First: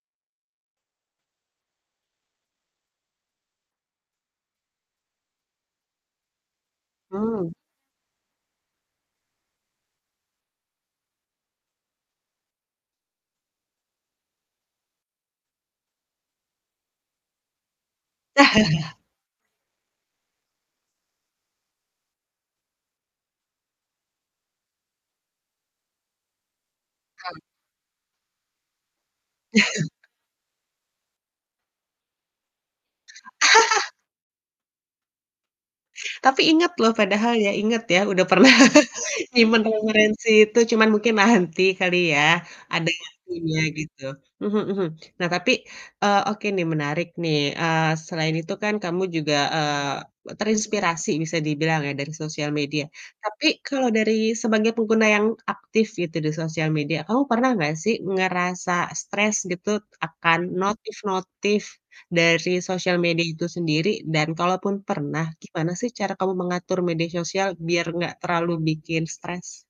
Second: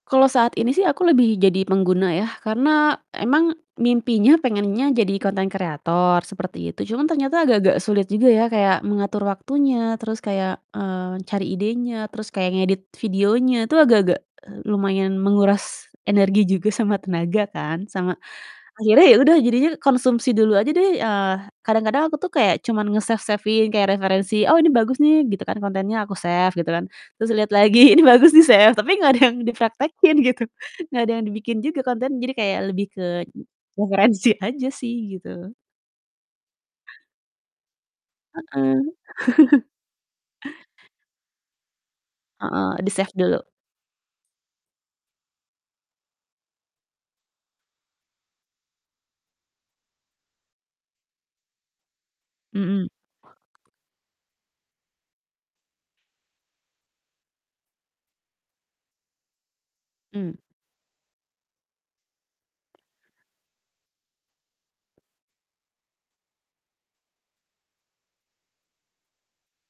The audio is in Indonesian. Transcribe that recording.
Kalo saat ini sih aku lebih jadi pengguna ya, karena emang mimpinya pengennya jadi konten kreator, seperti itu. Cuma ternyata Mmm. agak-agak sulit juga ya kayak mengatur waktunya, terus kayak, eee, cari idenya, terus kayak ngedit videonya itu agak-agak, eee, lumayan menguras energi juga sama tenaga kan, sama akhirnya ya udah jadinya konsumsi dulu aja deh, eee, kadang-kadang aku tuh kayak cuman nge-save-save-in kayak referensi, "Oh ini bagus nih." Gitu kan kontennya, aku save gitu kan. Terus Hmm. liat lagi "Ini bagus." di-save tapi nggak ada yang dipraktekkin gitu, nggak ada yang dibikin juga kontennya. Jadi kayak lebih ke referensi aja sih gitu. Tapi inget loh, padahal ya, inget ya udah pernah Heeh. nyimpen referensi itu, cuman mungkin nanti kali ya Heeh, ada di-save dulu. waktunya gitu. Mhm mhm. Nah tapi, eee, oke, nih, menarik, nih, eee, selain itu kan kamu juga, eee, terinspirasi bisa dibilang ya dari sosial Hmm. media, tapi kalau dari sebagai pengguna yang aktif gitu di sosial media kamu pernah nggak sih ngerasa stres gitu Mmm. akan notif-notif dari sosial media itu sendiri? Dan kalaupun pernah gimana sih cara kamu mengatur media sosial biar nggak terlalu bikin stres?